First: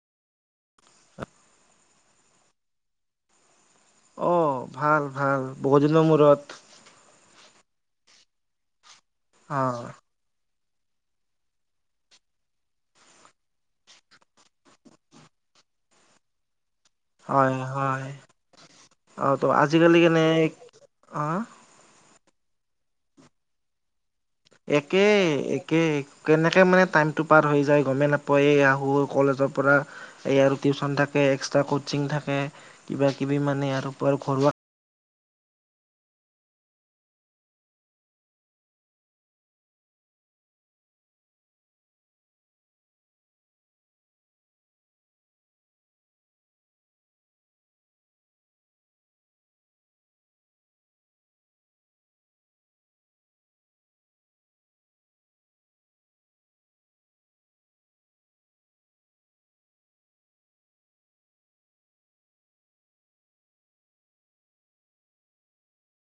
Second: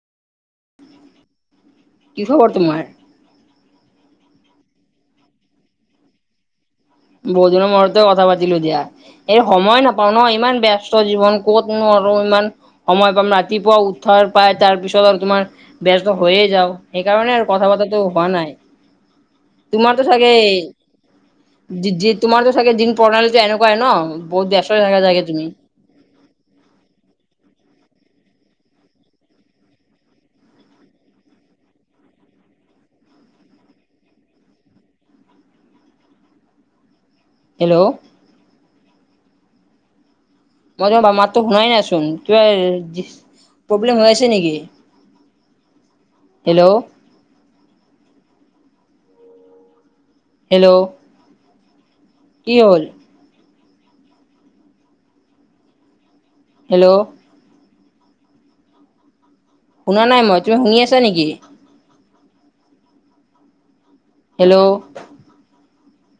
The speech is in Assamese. কি খবৰ তোমাৰ? অ ভাল ভাল বহুতদিনৰ মূৰত বহুদিনৰ মুৰতে কথা পাতিলো দিয়া এ সময় অ', নাপাওঁ ন ইমান বেয়া ব্যস্ত জীৱন ক'তনো আৰু ইমান সময় পাম ৰাতিপুৱা উঠাৰ পাই তাৰপিছত আৰু তোমাৰ ব্যস্ত হৈয়ে যাওঁ। সেইকাৰণে আৰু হয় কথা পাতাটো হয়। হোৱা নাই অ', ত' আজিকালি তোমাৰটো কেনে চাগে অ', দি দি তোমাৰটো চাগে দিন প্ৰণালীটো এনেকুৱাই ন বহুত ব্যস্ত থাকা একে চাগে তুমি। একে কেনেকে মানে টাইমটো পাৰ হৈ যায় গমে নাপ এয়া আহোঁ কলেজৰ পৰা এই আৰু টিউচন থাকে এক্সট্ৰা কৌচিং থাকে কিবা কিবি মানে ইয়াৰ উপৰত ঘৰুৱা [unintelligible] হেল্ল'। মই তোমাৰা মাতো শুনাই নাইচোন কিবা প্ৰব্লেম হৈ আছে নেকি? হেল্ল'। হেল্ল'। কি হল। হেল্ল'। শুনা নাই মই তুমি শুনি আছা নেকি? হেল্ল'।